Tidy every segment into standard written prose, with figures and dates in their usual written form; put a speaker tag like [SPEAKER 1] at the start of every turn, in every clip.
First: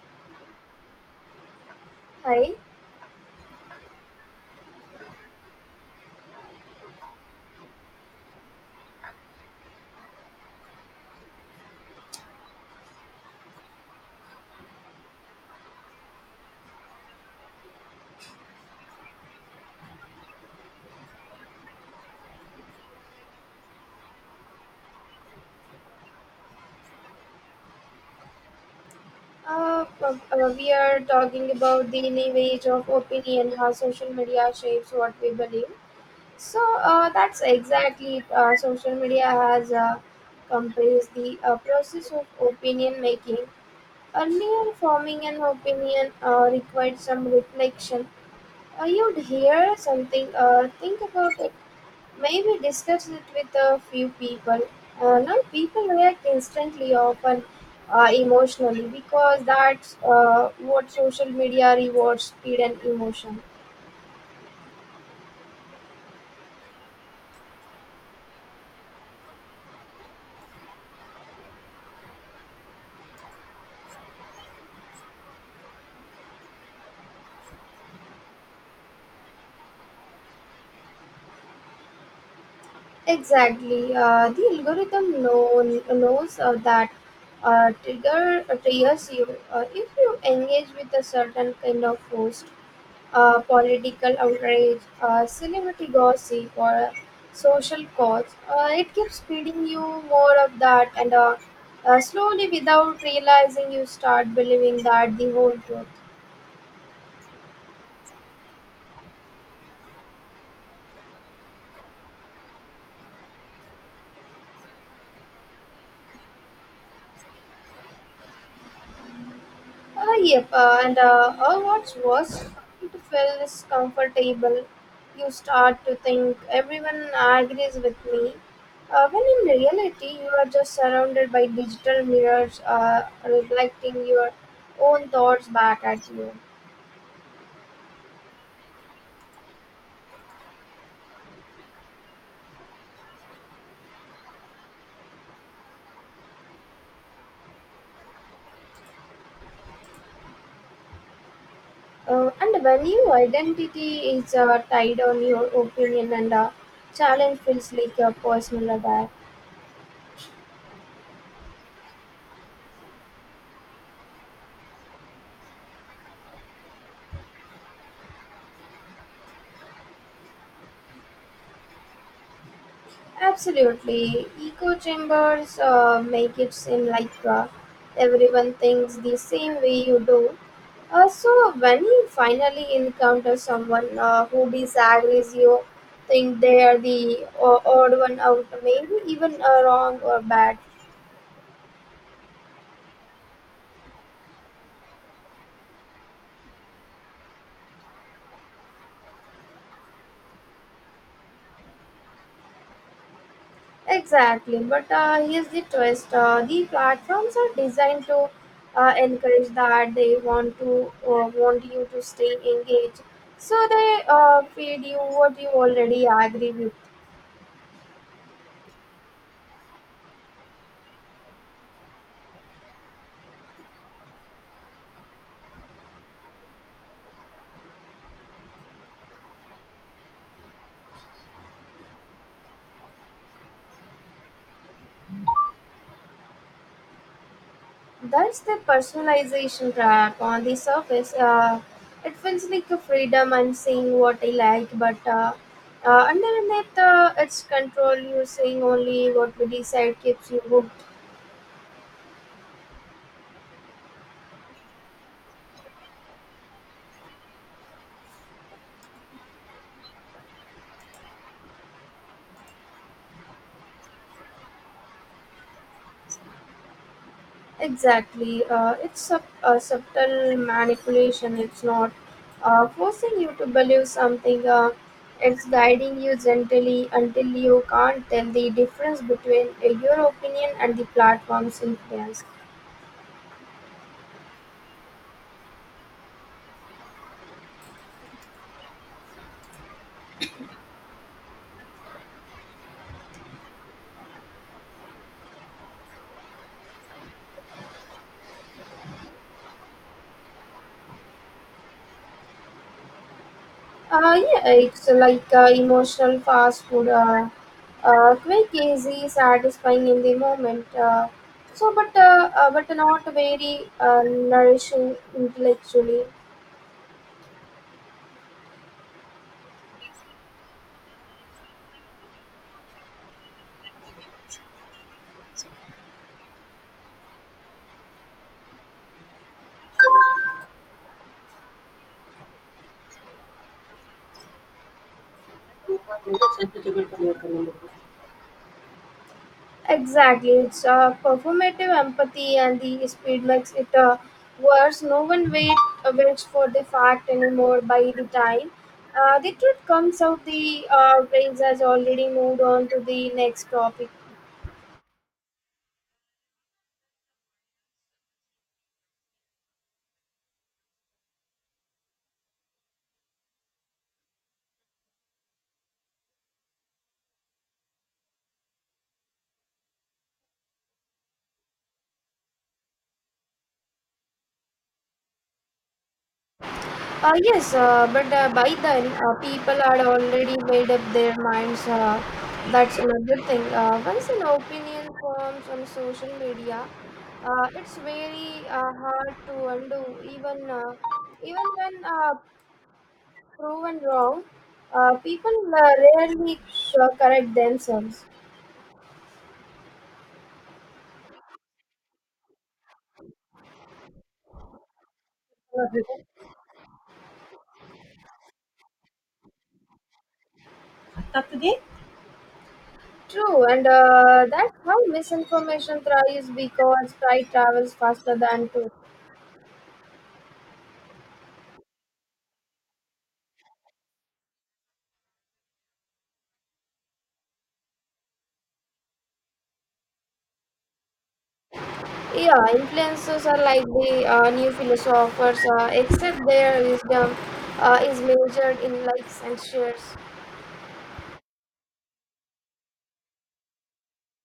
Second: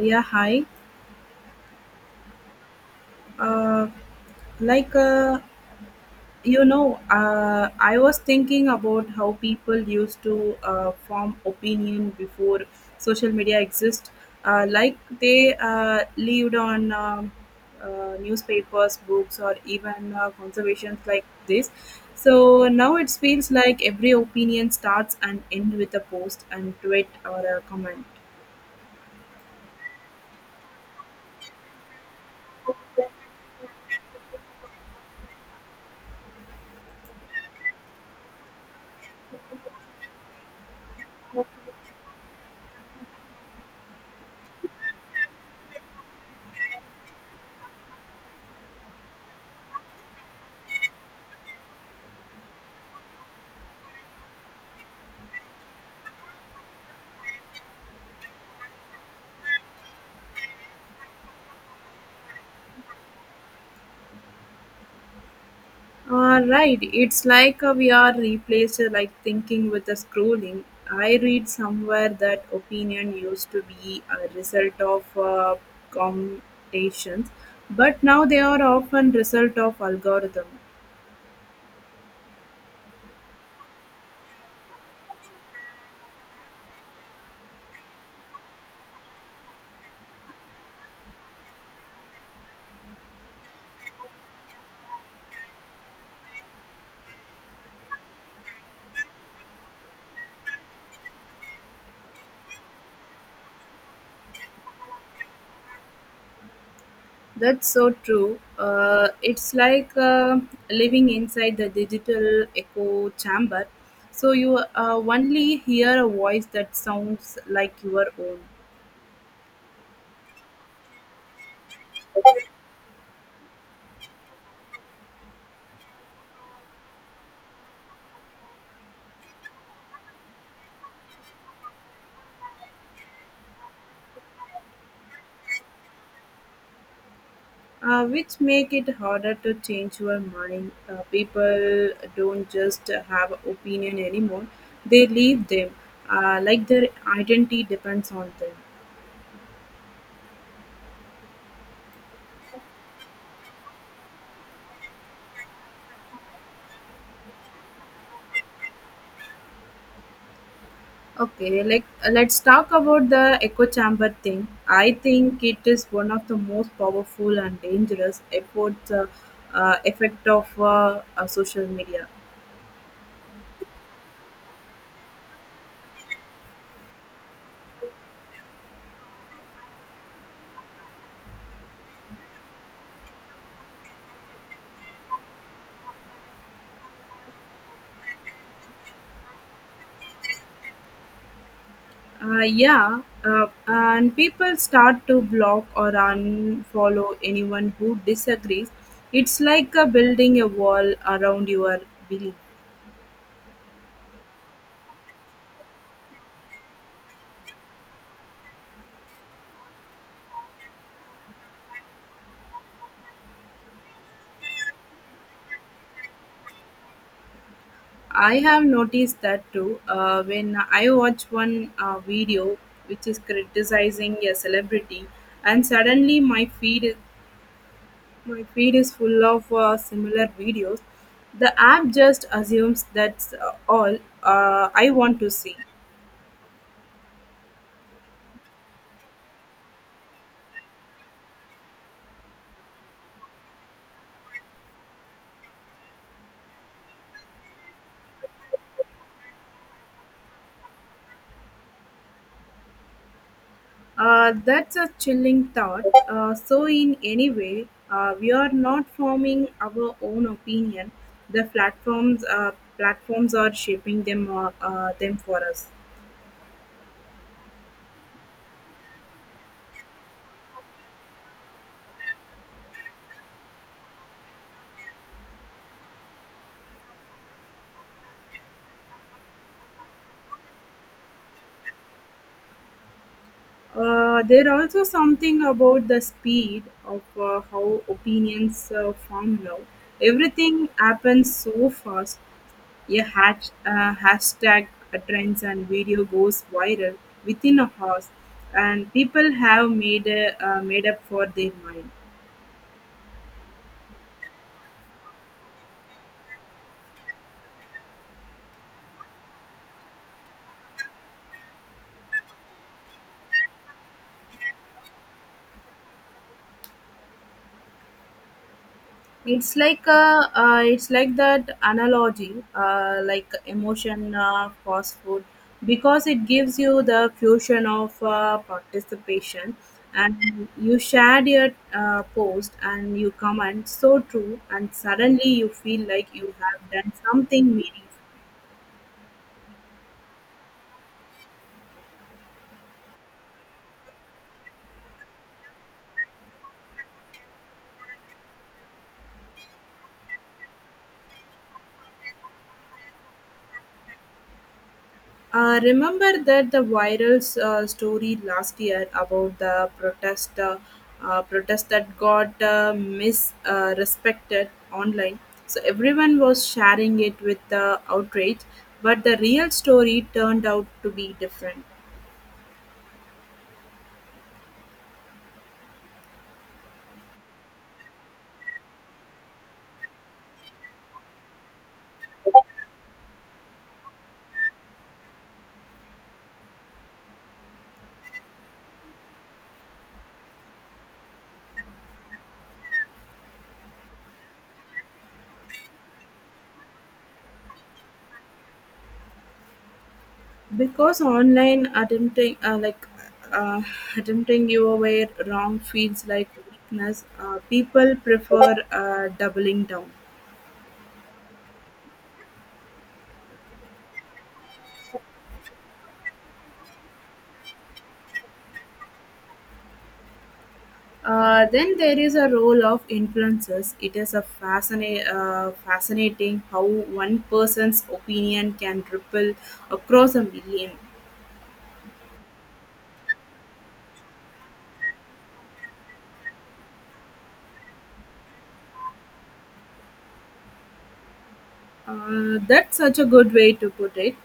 [SPEAKER 1] Yeah, hi.
[SPEAKER 2] Hi.
[SPEAKER 1] Uh, like, uh, I was thinking about how people used to form opinion before social media exists. Like, they lived on newspapers, books, or even conservations like this. So now it feels like every opinion starts and ends with a post and tweet or a comment.
[SPEAKER 2] We are talking about the leverage of opinion, how social media shapes what we believe. So that's exactly social media has compressed the process of opinion making. Earlier, forming an opinion required some reflection. You'd hear something, think about it. Maybe discuss it with a few people. Now, people react instantly, often emotionally, because that's what social media rewards speed and emotion.
[SPEAKER 1] Right, it's like we are replaced like thinking with a scrolling. I read somewhere that opinion used to be a result of computations, but now they are often result of algorithm.
[SPEAKER 2] Exactly. The algorithm knows that triggers you if you engage with a certain kind of post. Political outrage, celebrity gossip, or a social cause. It keeps feeding you more of that, and slowly, without realizing, you start believing that the whole truth.
[SPEAKER 1] That's so true. It's like living inside the digital echo chamber. So you only hear a voice that sounds like your own.
[SPEAKER 2] Yep, and what's worse, it feels comfortable. You start to think everyone agrees with me. When in reality, you are just surrounded by digital mirrors reflecting your own thoughts back at you.
[SPEAKER 1] Which make it harder to change your mind. People don't just have opinion anymore; they leave them, like their identity depends on them.
[SPEAKER 2] And when your identity is tied on your opinion and challenge feels like a personal attack.
[SPEAKER 1] Okay, like let's talk about the echo chamber thing. I think it is one of the most powerful and dangerous effect of social media.
[SPEAKER 2] Absolutely. Echo chambers make it seem like everyone thinks the same way you do. So when you finally encounter someone who disagrees you, think they are the odd one out, maybe even wrong or bad.
[SPEAKER 1] Yeah, and people start to block or unfollow anyone who disagrees. It's like building a wall around your belief.
[SPEAKER 2] Exactly, but here's the twist. The platforms are designed to encourage that they want to want you to stay engaged. So they feed you what you already agree with.
[SPEAKER 1] I have noticed that too. When I watch one video which is criticizing a celebrity, and suddenly my feed is full of similar videos. The app just assumes that's all I want to see.
[SPEAKER 2] That's the personalization trap. On the surface, it feels like a freedom and saying what I like, but underneath it's control. You're saying only what we decide keeps you hooked.
[SPEAKER 1] That's a chilling thought. So, in any way, we are not forming our own opinion. The platforms platforms are shaping them them for us.
[SPEAKER 2] Exactly. It's a subtle manipulation. It's not forcing you to believe something. It's guiding you gently until you can't tell the difference between your opinion and the platform's influence.
[SPEAKER 1] There also something about the speed of how opinions form now. Everything happens so fast. A hashtag trends and video goes viral within a house, and people have made up for their mind.
[SPEAKER 2] Yeah, it's like emotional fast food. Quick, easy, satisfying in the moment. So, but not very nourishing intellectually.
[SPEAKER 1] It's like that analogy, like emotion fast food, because it gives you the fusion of participation, and you shared your post and you comment so true, and suddenly you feel like you have done something meaningful.
[SPEAKER 2] Exactly, it's a performative empathy, and the speed makes it worse. No one waits for the fact anymore. By the time the truth comes out, the brains has already moved on to the next topic.
[SPEAKER 1] Remember that the viral story last year about the protest that got misrespected online. So everyone was sharing it with the outrage, but the real story turned out to be different
[SPEAKER 2] Yes, but by then people had already made up their minds. That's another thing. Once an opinion forms on social media, it's very hard to undo. Even when proven wrong, people rarely correct themselves.
[SPEAKER 1] because online uh, attempting your way wrong feels like weakness. People prefer doubling down.
[SPEAKER 2] तक दे True, and that's how misinformation thrives because pride travels faster than truth.
[SPEAKER 1] Then there is a role of influences. It is a fascinating how one person's opinion can ripple across a million.
[SPEAKER 2] Yeah, influencers are like the new philosophers, except their wisdom is measured in likes and shares.
[SPEAKER 1] That's such a good way to put it.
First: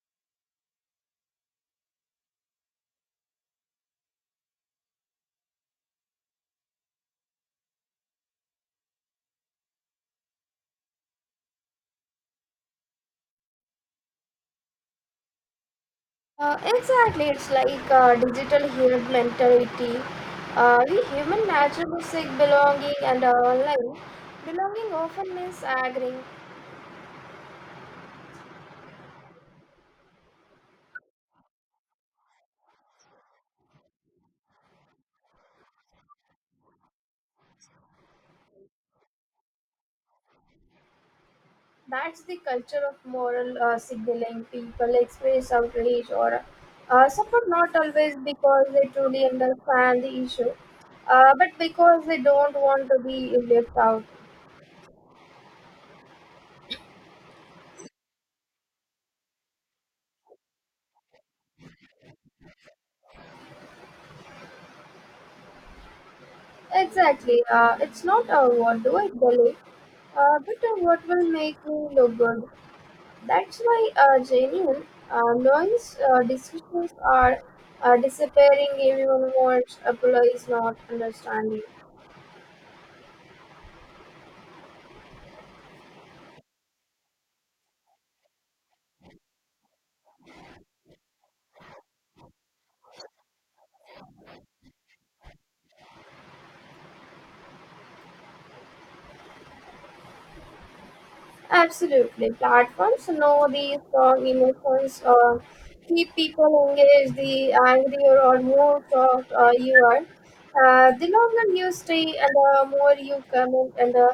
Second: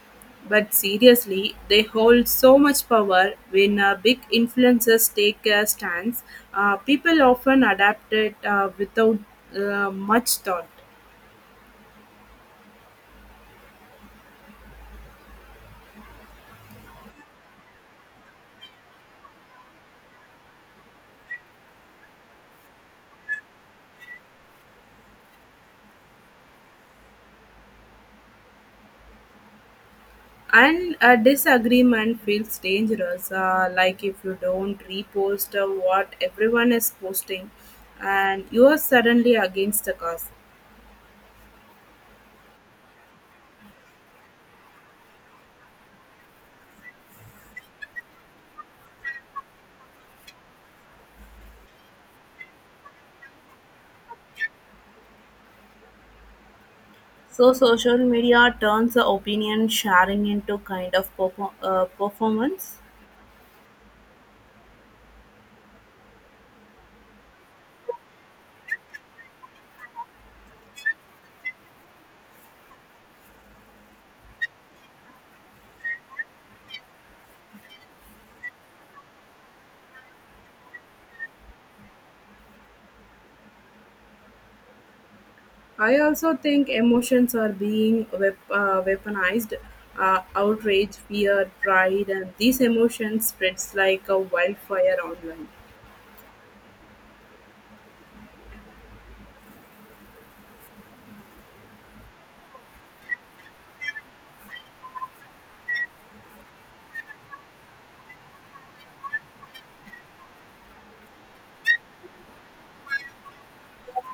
[SPEAKER 1] But seriously, they hold so much power. When big influencers take a stance, people often adapt it without much thought.
[SPEAKER 2] Exactly, it's like digital herd mentality. We human naturally seek belonging and online. Belonging often means agreeing.
[SPEAKER 1] And a disagreement feels dangerous, like if you don't repost what everyone is posting and you are suddenly against the cause.
[SPEAKER 2] That's the culture of moral signaling. People express outrage or support not always because they truly understand the issue, but because they don't want to be left out.
[SPEAKER 1] So, social media turns the opinion sharing into kind of performance.
[SPEAKER 2] Exactly, it's not what do I believe, but what will make me look good. That's why genuine, noise discussions are disappearing. Everyone wants Apollo is not understanding.
[SPEAKER 1] I also think emotions are being weaponized. Outrage, fear, pride, and these emotions spreads like a wildfire online.
[SPEAKER 2] Absolutely, platforms know these strong emotions keep people engaged. The angrier or more shocked you are, the longer you stay, and the more you comment, and the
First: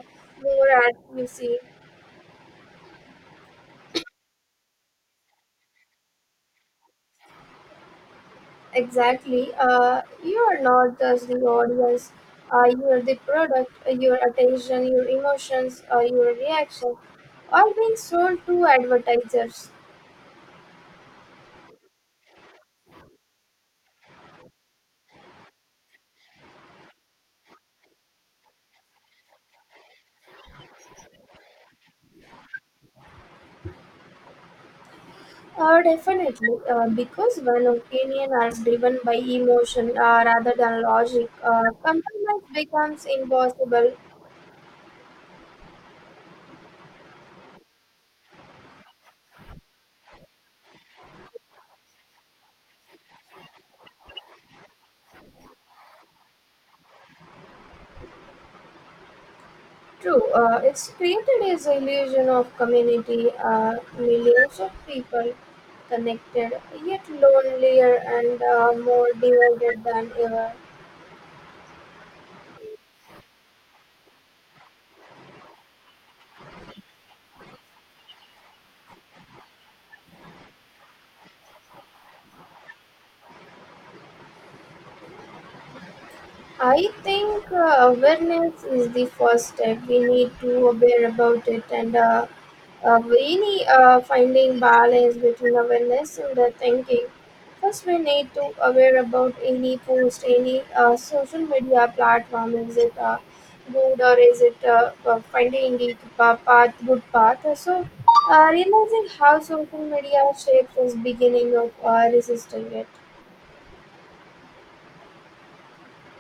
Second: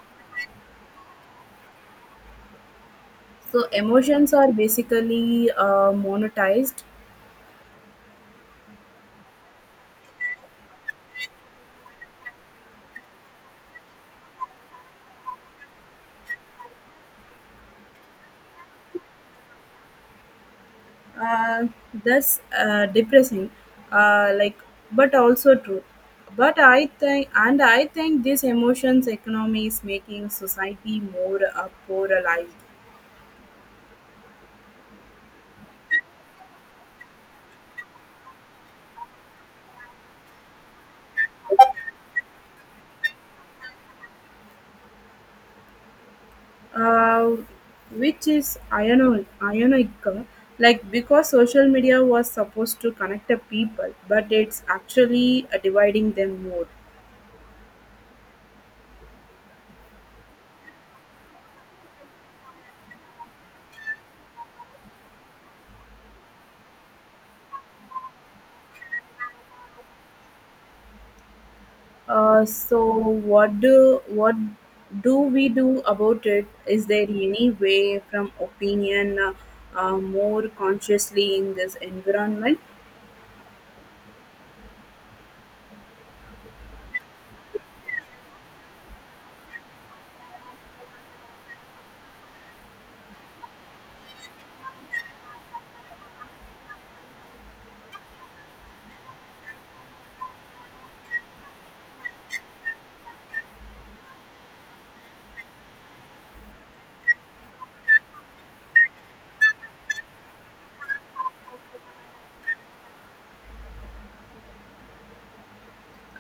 [SPEAKER 2] more active you see.
[SPEAKER 1] So emotions are basically monetized.
[SPEAKER 2] Exactly. You are not just the audience. You are the product. Your attention, your emotions, your reaction are being sold to advertisers.
[SPEAKER 1] uh, that's depressing, like, but also true. But I think this emotions economy is making society more polarized.
[SPEAKER 2] Definitely, because when opinion are driven by emotion rather than logic, compromise becomes impossible.
[SPEAKER 1] uh, which is ironic, like, because social media was supposed to connect the people, but it's actually dividing them more.
[SPEAKER 2] True, it's created this illusion of community, millions of people connected, yet lonelier and more divided than ever.
[SPEAKER 1] So what do we do about it? Is there any way from opinion more consciously in this environment?
[SPEAKER 2] I think awareness is the first step. We need to aware about it, and we need finding balance between awareness and the thinking. First, we need to aware about any post, any social media platform. Is it good or is it finding the path, good path? So, realizing how social media shapes is beginning of resisting it.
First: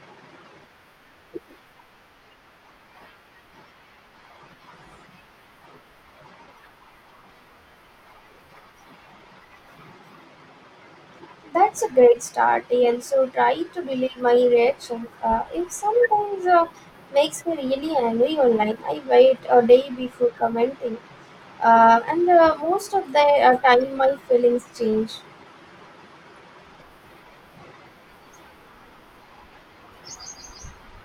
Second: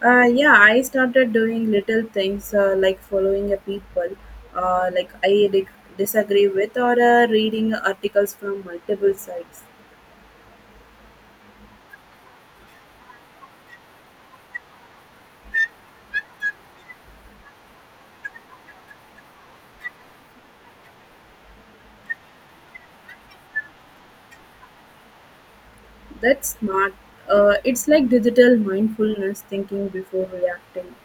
[SPEAKER 1] Yeah, I started doing little things like following a people uh, like I di- disagree with or reading articles from multiple sites.
[SPEAKER 2] That's a great start, and so try to delay my reaction. If sometimes makes me really angry online, I wait a day before commenting, and most of the time my feelings change.
[SPEAKER 1] That's smart. It's like digital mindfulness thinking before reacting.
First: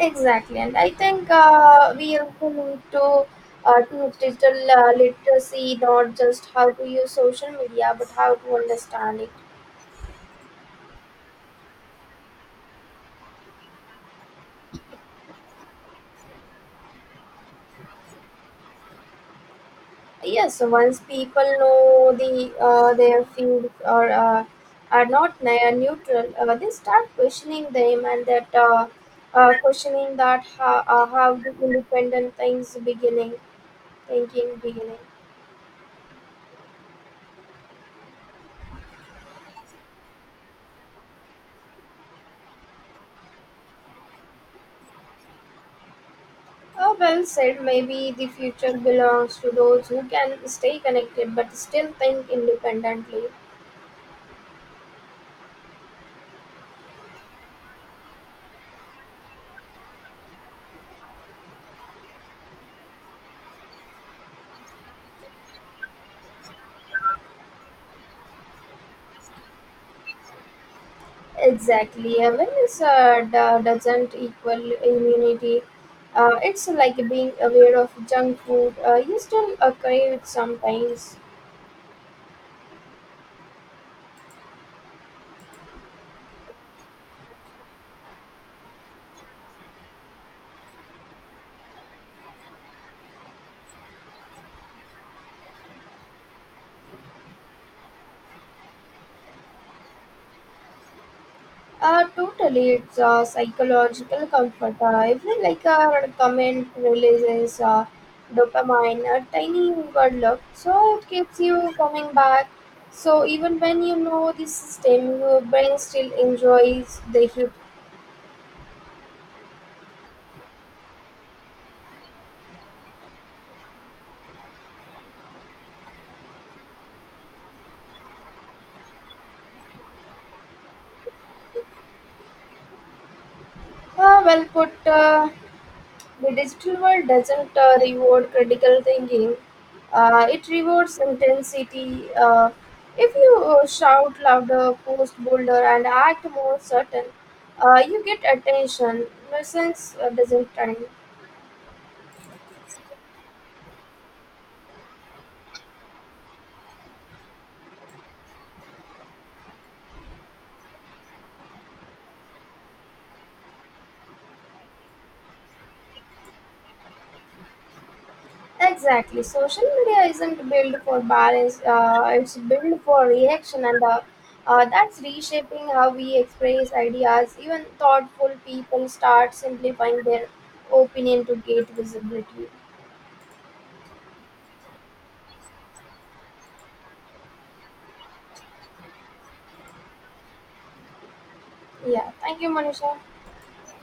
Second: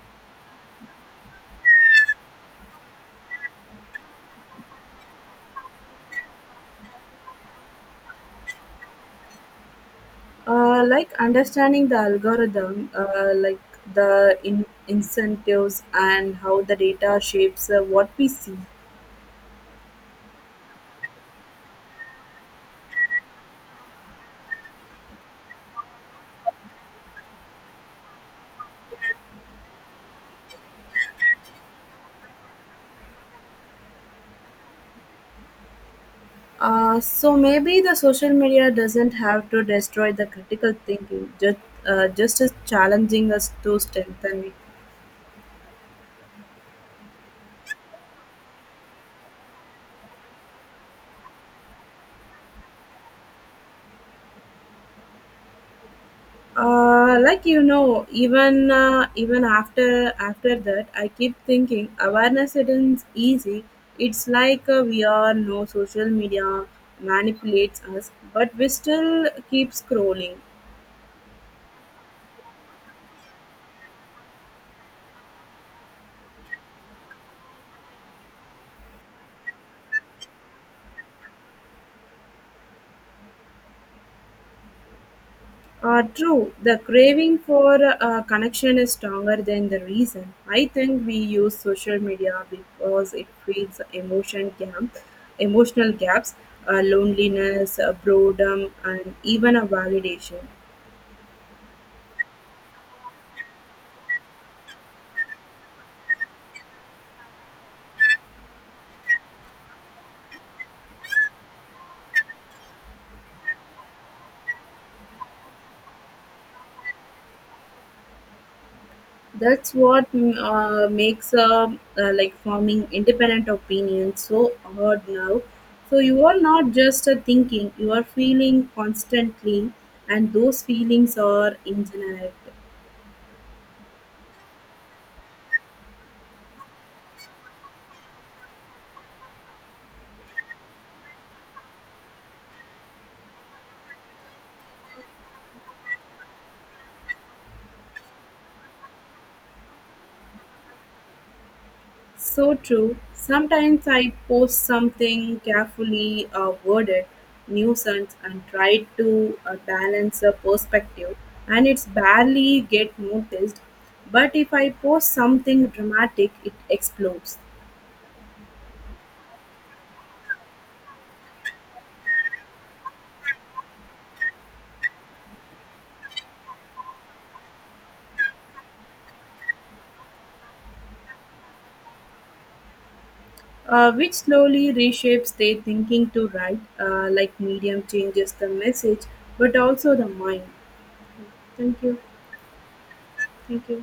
[SPEAKER 2] Exactly, and I think we also need to teach digital literacy, not just how to use social media, but how to understand it.
[SPEAKER 1] Like understanding the algorithm, incentives and how the data shapes what we see.
[SPEAKER 2] Yes, once people know the their field or are not neutral, they start questioning them, and that questioning that how the independent things beginning thinking beginning.
[SPEAKER 1] So maybe the social media doesn't have to destroy the critical thinking, just as challenging us to strengthen it.
[SPEAKER 2] Well said. Maybe the future belongs to those who can stay connected but still think independently.
[SPEAKER 1] Even even after that, I keep thinking awareness isn't easy. It's like we are no social media manipulates us, but we still keep scrolling.
[SPEAKER 2] Exactly. Awareness doesn't equal immunity. It's like being aware of junk food. You still crave it sometimes.
[SPEAKER 1] True, the craving for connection is stronger than the reason. I think we use social media because it feeds emotion gap, emotional gaps, loneliness, boredom, and even a validation.
[SPEAKER 2] Totally, it's psychological comfort. Even like a comment releases dopamine, a tiny good look, so it keeps you coming back. So even when you know the system, your brain still enjoys the hit.
[SPEAKER 1] That's what makes like forming independent opinion so hard now. So you are not just thinking; you are feeling constantly, and those feelings are ingenuity.
[SPEAKER 2] Well put. The digital world doesn't reward critical thinking. It rewards intensity. If you shout louder, post bolder, and act more certain, you get attention. Nuisance doesn't trend.
[SPEAKER 1] So true. Sometimes I post something carefully worded nuisance and try to balance a perspective, and it's barely get noticed. But if I post something dramatic, it explodes.
[SPEAKER 2] Exactly. Social media isn't built for balance. It's built for reaction, and that's reshaping how we express ideas. Even thoughtful people start simplifying their opinion to gain visibility.
[SPEAKER 1] Which slowly reshapes their thinking to write, like medium changes the message, but also the mind. Thank you.
[SPEAKER 2] Yeah, thank you, Manisha.
[SPEAKER 1] Thank you.